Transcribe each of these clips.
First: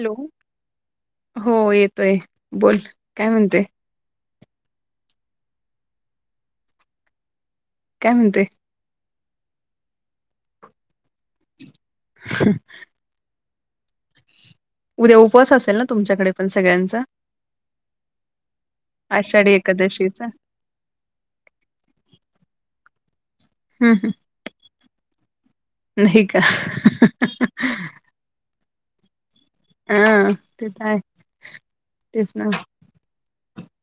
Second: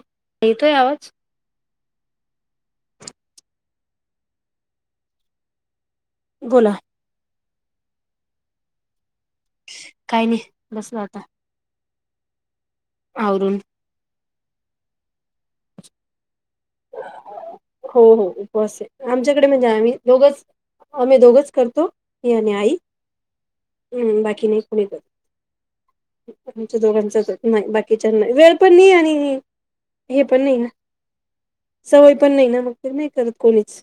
Hello येतोय आवाज हो येतोय बोल काय म्हणते? बोला काय म्हणते? काही नाही, बसलं आता. ह अवरून उद्या उपवास असेल ना तुमच्याकडे पण सगळ्यांचा? हो-हो उपवास ये आमच्याकडे आषाढी म्हणजे आम्ही एकादशीचा दोघच आम्ही दोघच करतो मी आणि आई हम्म.. बाकी नाही कोणी करत. नाही का? आमच्या दोघांचाच नाही बाकीच्या नाही., वेळ पण नाही आणि हे हा पण नाही ना. ते तर आहेच. सवय पण नाही ना मग ते नाही करत कोणीच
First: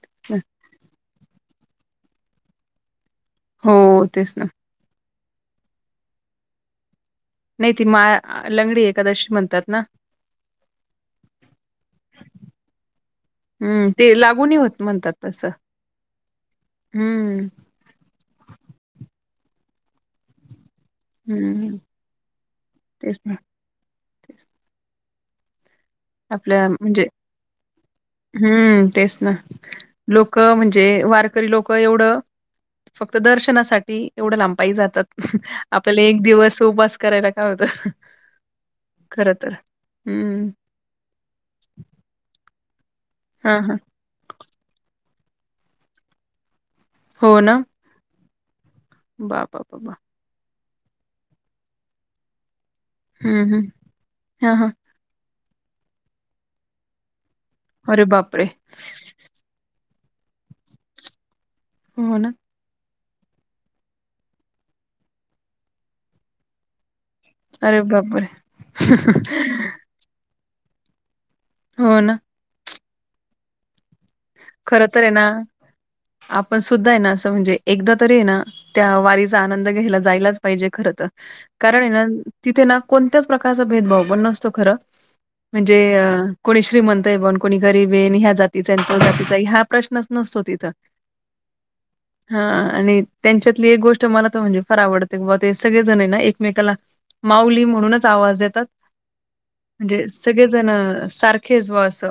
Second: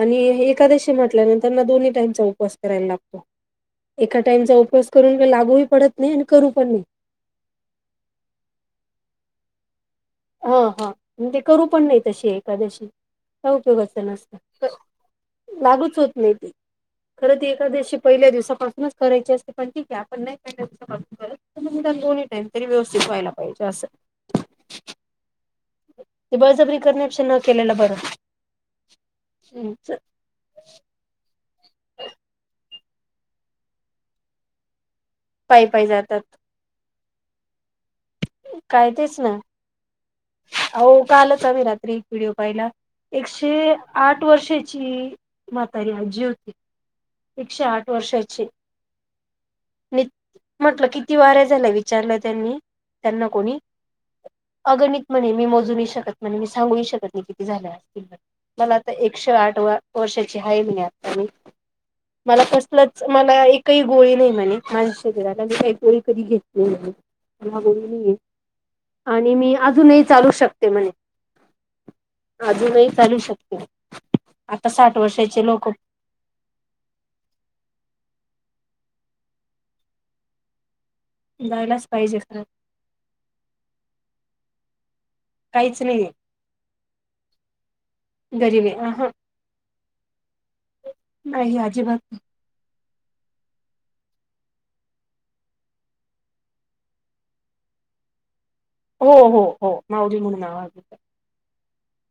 आणि एकादशी म्हटल्यानंतर दोन्ही टाईमचा उपवास करायला लागतो., हो एका तेच ना टाइमचा उपवास करून लागू ही पडत नाही., आणि करू पण नाही. नाही ती मा लंगडी एखादशी म्हणतात ना? हा-हा ते करू पण नाही. तशी एखाद्याशी काय हम्म उपयोगाचं ते नसतं. लागू म्हणतात तस लागूच होत नाही ती खरं ती एखाद्याशी पहिल्या दिवसापासूनच करायची असते पण ठीक आहे., आपण नाही पहिल्या दिवसापासून हम्म बर दोन्ही टाईम तरी व्यवस्थित तेच व्हायला ना पाहिजे असं. तेच ते आपल्या बळजबरी म्हणजे करण्यापेक्षा न केलेलं बरं हम्म.... तेच ना लोक लोक म्हणजे, वारकरी लोकं एवढं फक्त दर्शनासाठी एवढं लांब पाई जातात. पायी पायी आपल्याला जातात. एक दिवस उपवास करायला काय होतं? काय तेच खर ना तर हम्म अहो कालच आम्ही रात्री एक व्हिडिओ पाहिला एकशे हां, हां. आठ वर्षाची म्हातारी आजी होती. एकशे आठ वर्षाची बा-बा- बा न म्हटलं किती वाऱ्या झाल्या विचारला त्यांनी त्यांना हं, कोणी हं. हां, हां. अगणित म्हणे मी मोजूनही शकत म्हणे, मी सांगू ही शकत नाही कि झाल्या असतील अरे बापरे! मला आता एकशे आठ व वर्षाची हाय म्हणे आता मी. हो ना. मला कसलंच मला एकही गोळी नाही म्हणे माझ्या शरीराला मी काही गोळी कधी घेतली अरे नाही. बापरे! आणि मी अजूनही चालू शकते म्हणे. हो ना. अजूनही चालू शकते. आता खर साठ तर आहे ना वर्षाचे लोक आपण सुद्धा आहे ना असं म्हणजे एकदा तरी आहे ना त्या वारीचा आनंद घ्यायला जायलाच पाहिजे खर तर जायलाच कारण ना पाहिजे खरं तिथे ना कोणत्याच प्रकारचा भेदभाव पण नसतो खरं म्हणजे काहीच अ नाहीये कोणी श्रीमंत आहे बण कोणी गरीबेन ह्या गरीब जातीचाय अ आहे त अहं. जातिचा हा प्रश्नच नसतो तिथं. नाही अजिबात हा आणि त्यांच्यातली एक गोष्ट मला तर म्हणजे फार आवडते बाबा ते सगळेजण आहे ना एकमेकाला माऊली म्हणूनच आवाज येतात हो हो हो म्हणजे माऊली म्हणून आवाज येतो. सगळेजण सार खेच वा अस.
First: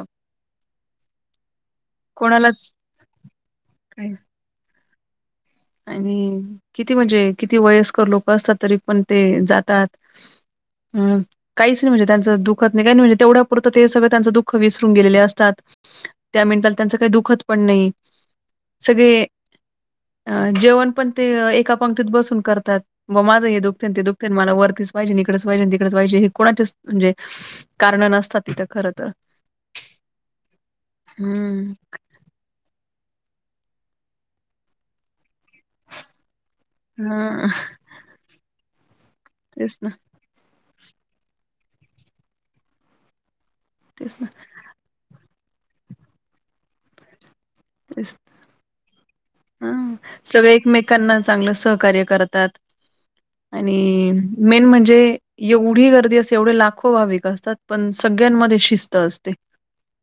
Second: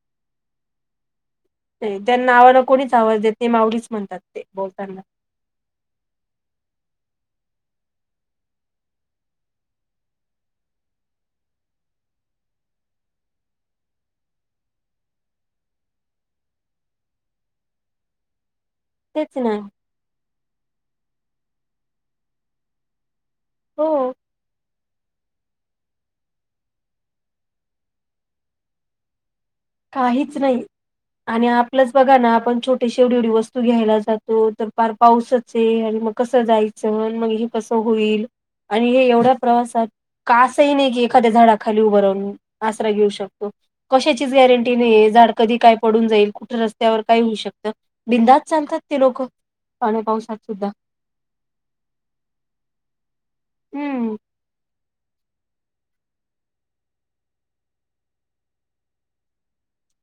त्यांना नावाला कोणालाच कोणीच आवाज देत नाही ते माऊलीच काय. म्हणतात ते बोलताना. आणि किती म्हणजे किती वयस्कर लोक असतात तरी पण ते जातात. हम्म. काहीच नाही म्हणजे त्यांचं दुखत नाही काही नाही म्हणजे तेवढ्यापुरत ते सगळं त्यांच दुःख विसरून गेलेले असतात. त्या मिनटात त्यांचं काही दुःखत पण नाही. सगळे तेच ना. जेवण पण ते एका पंक्तीत बसून करतात व माझं हे दुखतेन ते हो. दुखतेन मला वरतीच ज इकडेच पाहिजे, तिकडेच पाहिजे, हे कोणाचेच म्हणजे कारण नसतात तिथं खर तर. काहीच नाही आणि हं. आपलंच बघा ना आपण छोट एवढी एवढी वस्तू घ्यायला जातो तर फार पाऊसच आहे आणि मग कसं जायचं? मग हे हां. कस होईल आणि हे एवढ्या तेच प्रवासात ना, आसही नाही की एखाद्या झाडाखाली उभं राहून आसरा घेऊ शकतो तेच कशाची ना, गॅरंटी नाहीे झाड कधी काय पडून जाईल कुठे रस्त्यावर काय होऊ शकत. तेच. बिंदास्त चालतात ते लोक पाण्या पावसात सुद्धा. कांना चांगलं सहकार्य करतात आणि हम्म मेन म्हणजे एवढी गर्दी असते एवढे लाखो भाविक असतात पण सगळ्यांमध्ये शिस्त असते.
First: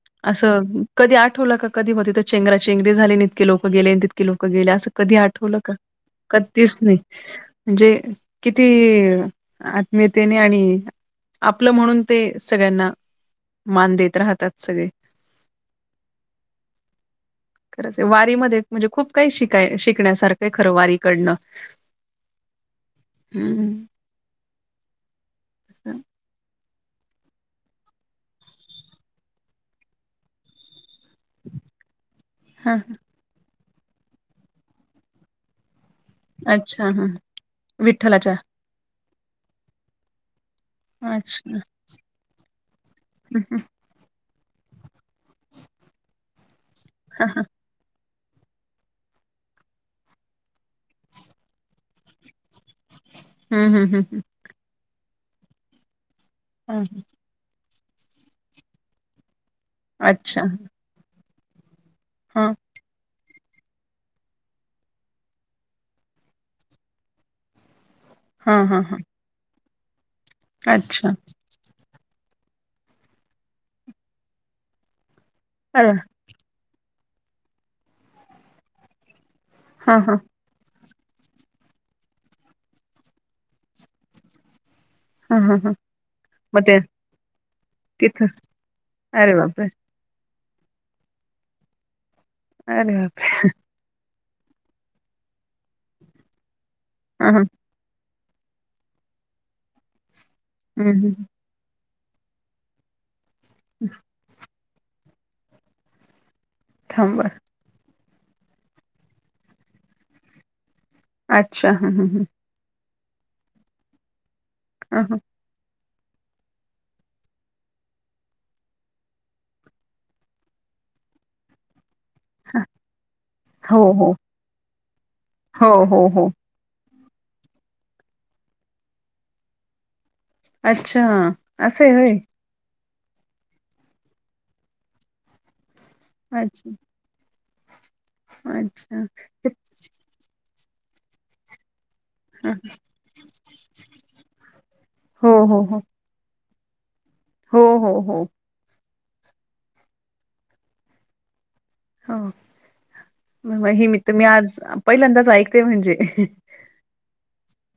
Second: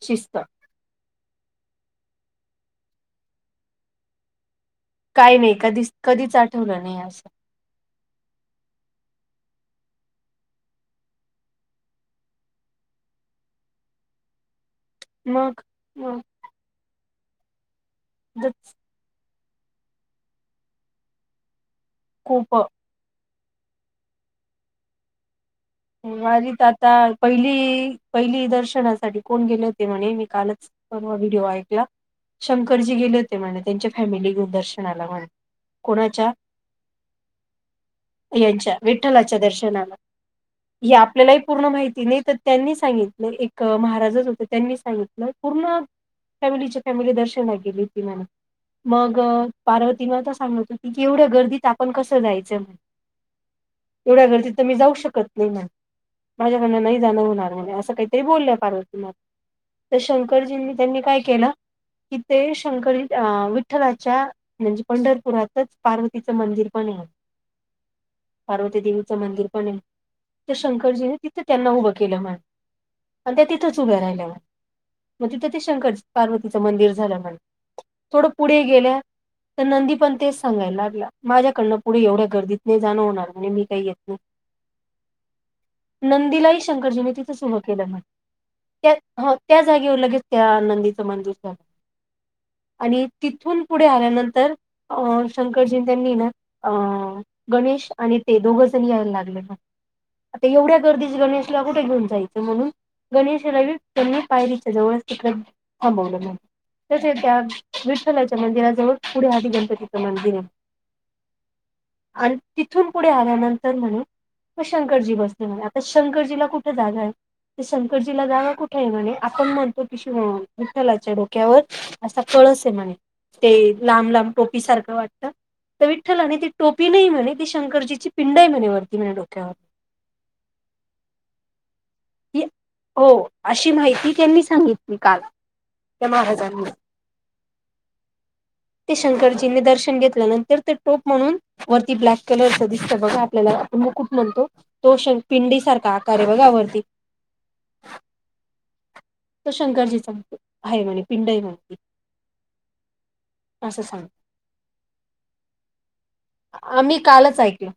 शिस्त असं कधी आठवल का कधी होती त्या चेंगरा चेंगरी झाली न इतके लोक गेले तितके लोक गेले अस कधी काय नाही आठवलं का कधीच कधीच आठवलं नाही. असं म्हणजे किती आत्मीयतेने आणि आपलं म्हणून ते सगळ्यांना मान देत राहतात सगळे. मग मग. खरंच वारीमध्ये म्हणजे खूप काही शिकाय शिकण्यासारखं आहे खरं वारीकडनं. खूप. हम्म. वारीत आता पहिली पहिली दर्शनासाठी कोण गेले होते म्हणे मी कालच पण व्हिडिओ ऐकला हा शंकरजी गेले होते म्हणे त्यांच्या फॅमिली घेऊन दर्शनाला म्हणे. कोणाच्या? अच्छा हा विठ्ठलाच्या याच्या विठ्ठलाच्या दर्शनाला. हे आपल्यालाही अच्छा. पूर्ण माहिती नाही तर त्यांनी सांगितलं एक महाराजच होत त्यांनी सांगीतलं पूर्ण फॅमिलीच्या फॅमिली दर्शनाला गेली होती म्हणे. मग पार्वती माता सांगत होती की एवढ्या गर्दीत आपण कसं जायचं? हम्म हम्म हम्म. एवढ्या गर्दी तर मी जाऊ शकत नाही म्हण हा माझ्याकडन नाही जाणं होणार म्हणे असं काही तरी बोलल्या पारत मग तर अच्छा शंकरजींनी त्यांनी काय केलं इथे हा शंकरीत अ वीट विठ्ठलाच्या म्हणजे पंढरपुरातच पार्वतीचं मंदिर पण आहे हा पार्वती हा हा देवीचं मंदिर पण आहे तर शंकरजी अच्छा तिथ त्यांना उभं केलं म्हण आणि त्या तिथंच उभ्या राहिल्या म्हण मग तिथं ते अरे शंकर पार्वतीच मंदिर झालय म्हणे थोड पुढे गेल्या तर नंदी हा हा पण तेच सांगाय लागला माझ्याकडनं पुढे एवढ्या गर्दीत नाही जाणं होणार म्हणे मी काही येत नाही हा हा हा नंदीलाही मग ते शंकरजीनी तिथंच उभ केलं म्हणे तिथं त्या अरे हो त्या बापरे जागेवर लगेच त्या नंदीच मंदिर झालं अरे आणि बापरे तिथून पुढे आल्यानंतर अ शंकरजीं अन् त्यांनी ना अ हा हा गणेश आणि ते दोघं जण यायला लागले मग आता एवढ्या हम्म गर्दीच हम्म गणेशला कुठे घेऊन जायचं म्हणून गणेशाला त्यांनी पायरीच्या जवळच तिकंडेच थांबवलं म्हणे तशे थांबा त्या विठ्ठलाच्या मंदिराजवळ पुढे आधी गणपतीचं मंदिर आहे अच्छा हं हं हं आणि तिथून पुढे आल्यानंतर म्हणे मग हा शंकरजी हा बसले म्हणे आता शंकरजीला कुठ जागा आहे तर शंकरजीला जागा कुठ आहे म्हणे आपण म्हणतो की शिव विठ्ठलाच्या डोक्यावर असा कळस आहे म्हणे ते हो लांब हो लांब टोपी सारखं वाटत हो तर हो हो विठ्ठलाने ती टोपी नाही म्हणे ती शंकरजीची पिंड आहे म्हणे वरती म्हणे डोक्यावर अच्छा अस आहे होय ही हो अशी माहिती त्यांनी सांगितली काल त्या अच्छा, महाराजांनी ते अच्छा. शंकरजीनी दर्शन घेतल्यानंतर ते टोप म्हणून वरती ब्लॅ हां. कलरच दिसत बघा आपल्याला मुकुट म्हणतो तो शंक हो, पिंडी हो, हो. सारखा आकार आहे बघा वरती हो हो हो तो शंकरजीचा मुकुट आहे म्हणे पिंड आहे म्हणे ती हो म असं हे मि सांग तर मी आज पहिल्यांदाच ऐकते म्हणजे आम्ही कालच ऐकलो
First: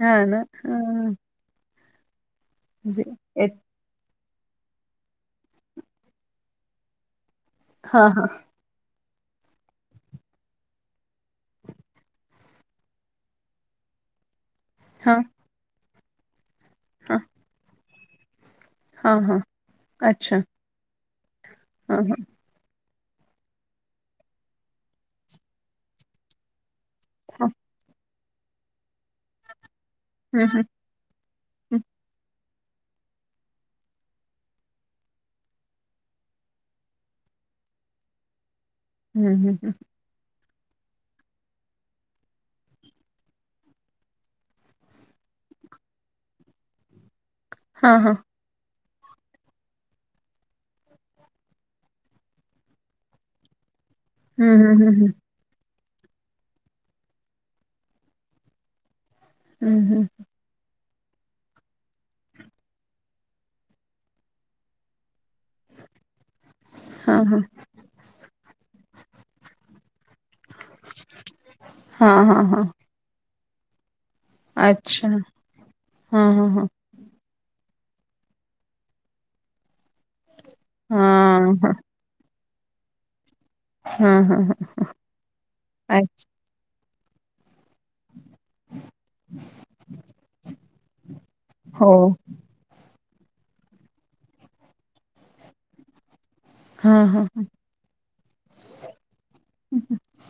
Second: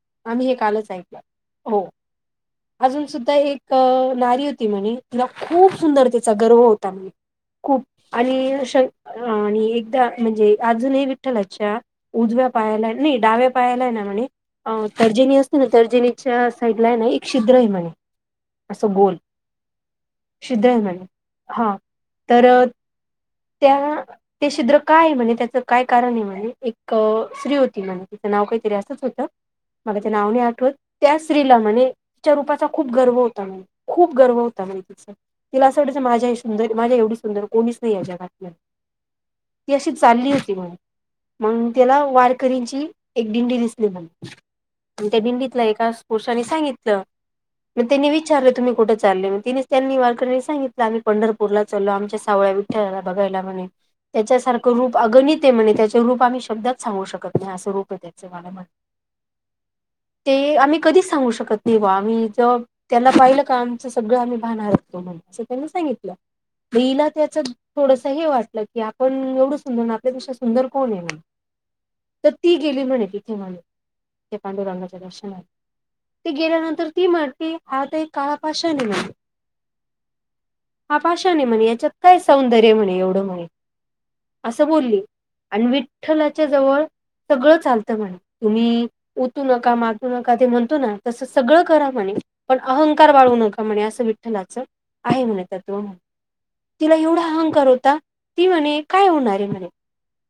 हां ना. आम्ही हे हां, कालच हां. ऐकलो हो अजून सुद्धा एक नारी होती म्हणे तिला खूप सुंदर तिचा गर्व होता खूप हां, हां. आणि शंक आणि एकदा म्हणजे अजूनही विठ्ठलाच्या उजव्या पायाला नाही डाव्या पायाला आहे ना म्हणे अ हां, तर्जनी असते ना तर्जनीच्या साईड ला आहे ना एक छिद्र आहे म्हणे असं गोल हा हा छिद्र आहे म्हणे हा हां, हां. तर त्या ते छिद्र का आहे म्हणे त्याचं काय कारण आहे म्हणे एक हां. स्त्री होती म्हणे तिचं नाव कायतरी असंच होतं मला ते नाव नाही हं, हं, हं. आठवत त्या स्त्रीला म्हणे तिच्या रूपाचा खूप गर्व होता म्हणे खूप गर्व होता म्हणे तिचा तिला असं वाटायच माझ्या सुंदर माझ्या एवढी सुंदर कोणीच नाही या जगात मध्ये हू हू चालली होती म्हणे मग तिला वारकरिची एक दिंडी दिसली म्हणे आणि त्या दिंडीतल्या एका पुरुषाने सांगितलं मग हां, त्यांनी हां. विचारलं तुम्ही कुठं चालले तिनी त्यांनी वारक्यांनी सांगितलं आम्ही पंढरपूरला चालो आमच्या सावळ्या विठ्ठालाला बघायला म्हणे हं, त्याच्यासारखं हं, हं, रूप हं. अगणित आहे म्हणे त्याचे रूप आम्ही शब्दात सांगू शकत नाही असं रूप आहे त्याचं वाल म्हणे हू हू. ते आम्ही कधीच सांगू शकत नई बुवा... आम्ही जर त्यांना पाहिलं का, आमचं सगळं आम्ही भानावर येतो. असं त्यांनी सांगितलं... मग हिला हां, त्याचं हां. असं ही वाटलं की... आपण एवढं सुंदर ना... अन आपल्या पेक्षा सुंदर कोण ए म्हणून... हां, तर हां, ती हां. गेली तिथं म्हणे... [unintelligible] ये पांडुरंगाच्या अच्छा. दर्शनाला... ती हां, हां, हां. गेल्यानंतर ती म्हणती... हा तर एक काळा पाषाण ए म्हणे. हा पाषाण ए हां, म्हणे... हां. याच्यात काय सौंदर्य ए म्हणे... एवढं म्हणे. हां, हां, हां. असं बोलली... आणि अ विठ्ठलाच्या जवळ, सगळं चालतं म्हणे तुम्ही... उतू नका, मातू नका, ते म्हणतो ना... तसं सगळं करा हो. म्हणे पण अहंकार बाळगु नका म्हणे... असं विठ्ठलाचं आहे म्हणे, तत्व म्हणे. तिला हां, एवढा हां, हां. अहंकार होता... ती म्हणे काय होणार ए म्हणे...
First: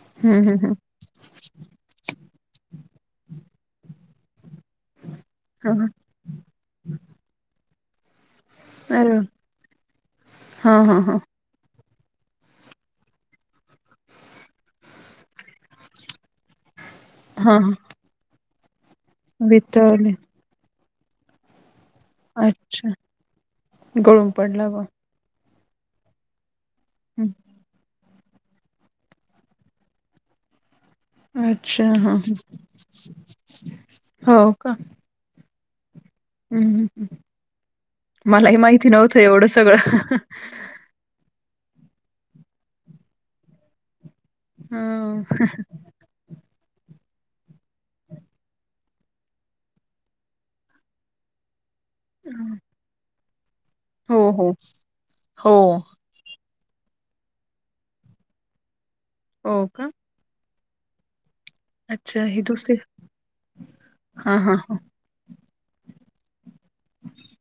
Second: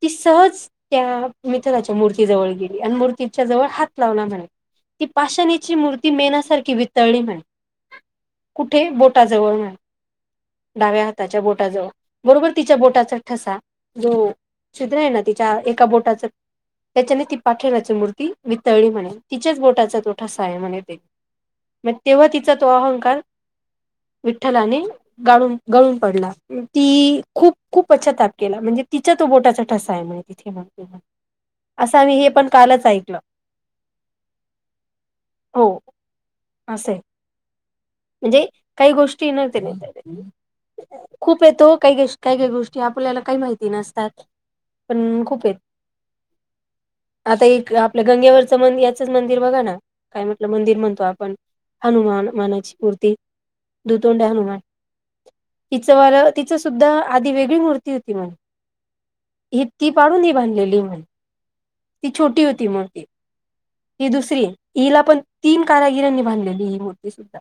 ती हं, हं, सहज हं. त्या विठ्ठलाच्या मूर्ती जवळ गेली... आणि मूर्तीच्या जवळ हात लावला म्हणे ती पाशाणेची हां, हां. मूर्ती... मेणासारखी वितळली म्हणे. कुठे? अरे वाह! बोटाजवळ म्हण... हां, हां, डाव्या हां. हाताच्या बोटाजवळ. बरोबर तिच्या बोटाचा ठसा... जो छिद्र ए ना तिच्या एका बोटाचं त्याच्याने ती हां, हां. पाखेनाची मूर्ती वितळली म्हणे... तिच्याच बोटाचा वितळले. तो ठसा आहे म्हणे ते. मग, तेव्हा तिचा तो अच्छा. अहंकार... गळून पडला विठ्ठलाने बा. गाळून, गळून पडला. ती... हं. खूप, खूप पश्चाताप केला, म्हणजे तिच्या तो बोटाचा ठसा आहे म्हणे तिथे [unintelligible] अच्छा असं हा... आम्ही हे पण कालच ऐकलं हो का? हो. हं, हं, आसं ए... हं. म्हणजे, मलाही माहिती काई नव्हतं गोष्टी एवढं येणार सगळं. तेनी [unintelligible] खूप हायत ओ... काई गोष्टी... काई काई गोष्टी आपल्याला काही माहिती नसतात, पण हं. खूप हेत. [unintelligible] आता एक... आपलं गंगेवरचं, याचंच मंदिर बघा ना, काय म्हटलं, मंदिर म्हणतो आपण. हनुमान, मानाची मूर्ती, दुतोंड्या हो, हो. हनुमान... हो. इचंवालं तिचं सुद्धा... आधी वेगळी मूर्ती होती म्हणे. ही, हो का? ती पाडूनी बांधलेली ए म्हणे ती अच्छा ही छोटी होती दुसरी मूर्ती... ही हां, दुसरी ए, हां, हां. हिला पण तीन कारागिरांनी बांधलेली, ही मूर्ती सुद्धा.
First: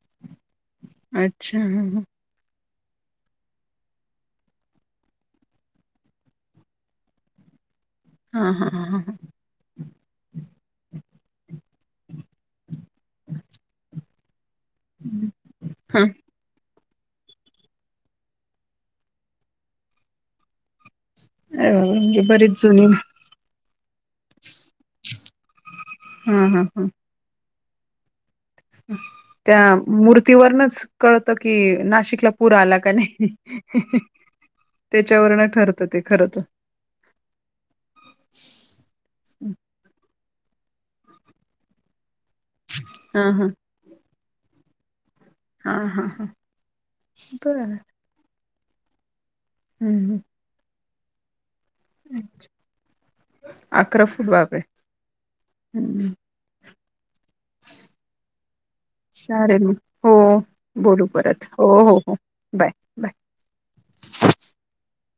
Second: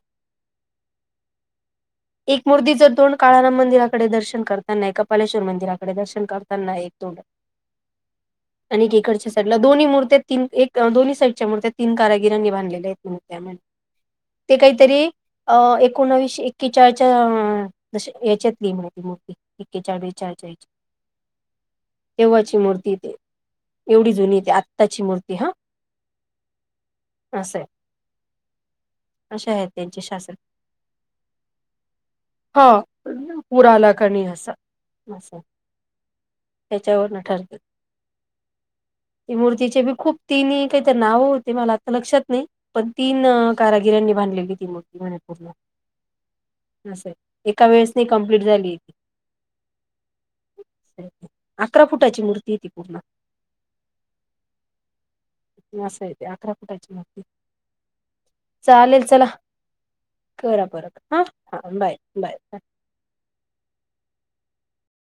अच्छा. हं, हं. एक मूर्तीचं तोंड काळाराम मंदिराकडे दर्शन करताना, एक कपालेश्वर मंदिराकडे दर्शन करताना, एक तोंडात, हां, हां, आणि हां, ऐकी हां. कडच्या त्यातल्या दोन्ही मूर्त्या तीन, एक... दोनी साईटच्या मुर्त्या, तीन कारागीरांनी बांधलेल्या हेत मूर्त्या [unintelligible] ते काईतरी, हं. अं... हां. एकोणवीसशे एक्केचाळच्या दश... येच्यात. [unintelligible] मूर्ती ऐक्केचाळ, बेचाळच्या हेच्यात... अरे बापरे! म्हणजे बरीच तेव्हाची जुनी मूर्ती ए ती. एवढी जुनी ए ती... आत्ताची मूर्ती हा, हां, हां, हां. असं ए. त्या शासन मूर्तीवरनंच, कळतं की, नाशिकला पूर आला हा की नई. पूर आला का नाही असा त्याच्यावरूनच ठरतं ते खरं तर. त्याच्यावरनं ठरतं. ती मूर्तीचे बी... खूप तिन्ही काहीतरी नावं होते, मला आता लक्षात नाई. पण तीन हां, हां. कारागिरांनी बांधलेली ती मूर्ति म्हणे. पूर्ण... हां, हां, हां. आसं ए... एका बरं. वेळेस नई कंप्लीट झाली ती. हू. [inaudible] अकरा फुटाची मूर्ती ती पूर्ण. अकरा फूट... बाप रे! हे अस आहे ते अकरा फुटाची [inaudible] मूर्ति. [unintelligible] चला साऱ्यांनी हो करा बोलू हा परत हा हो बाय बाय हो बाय. बाय.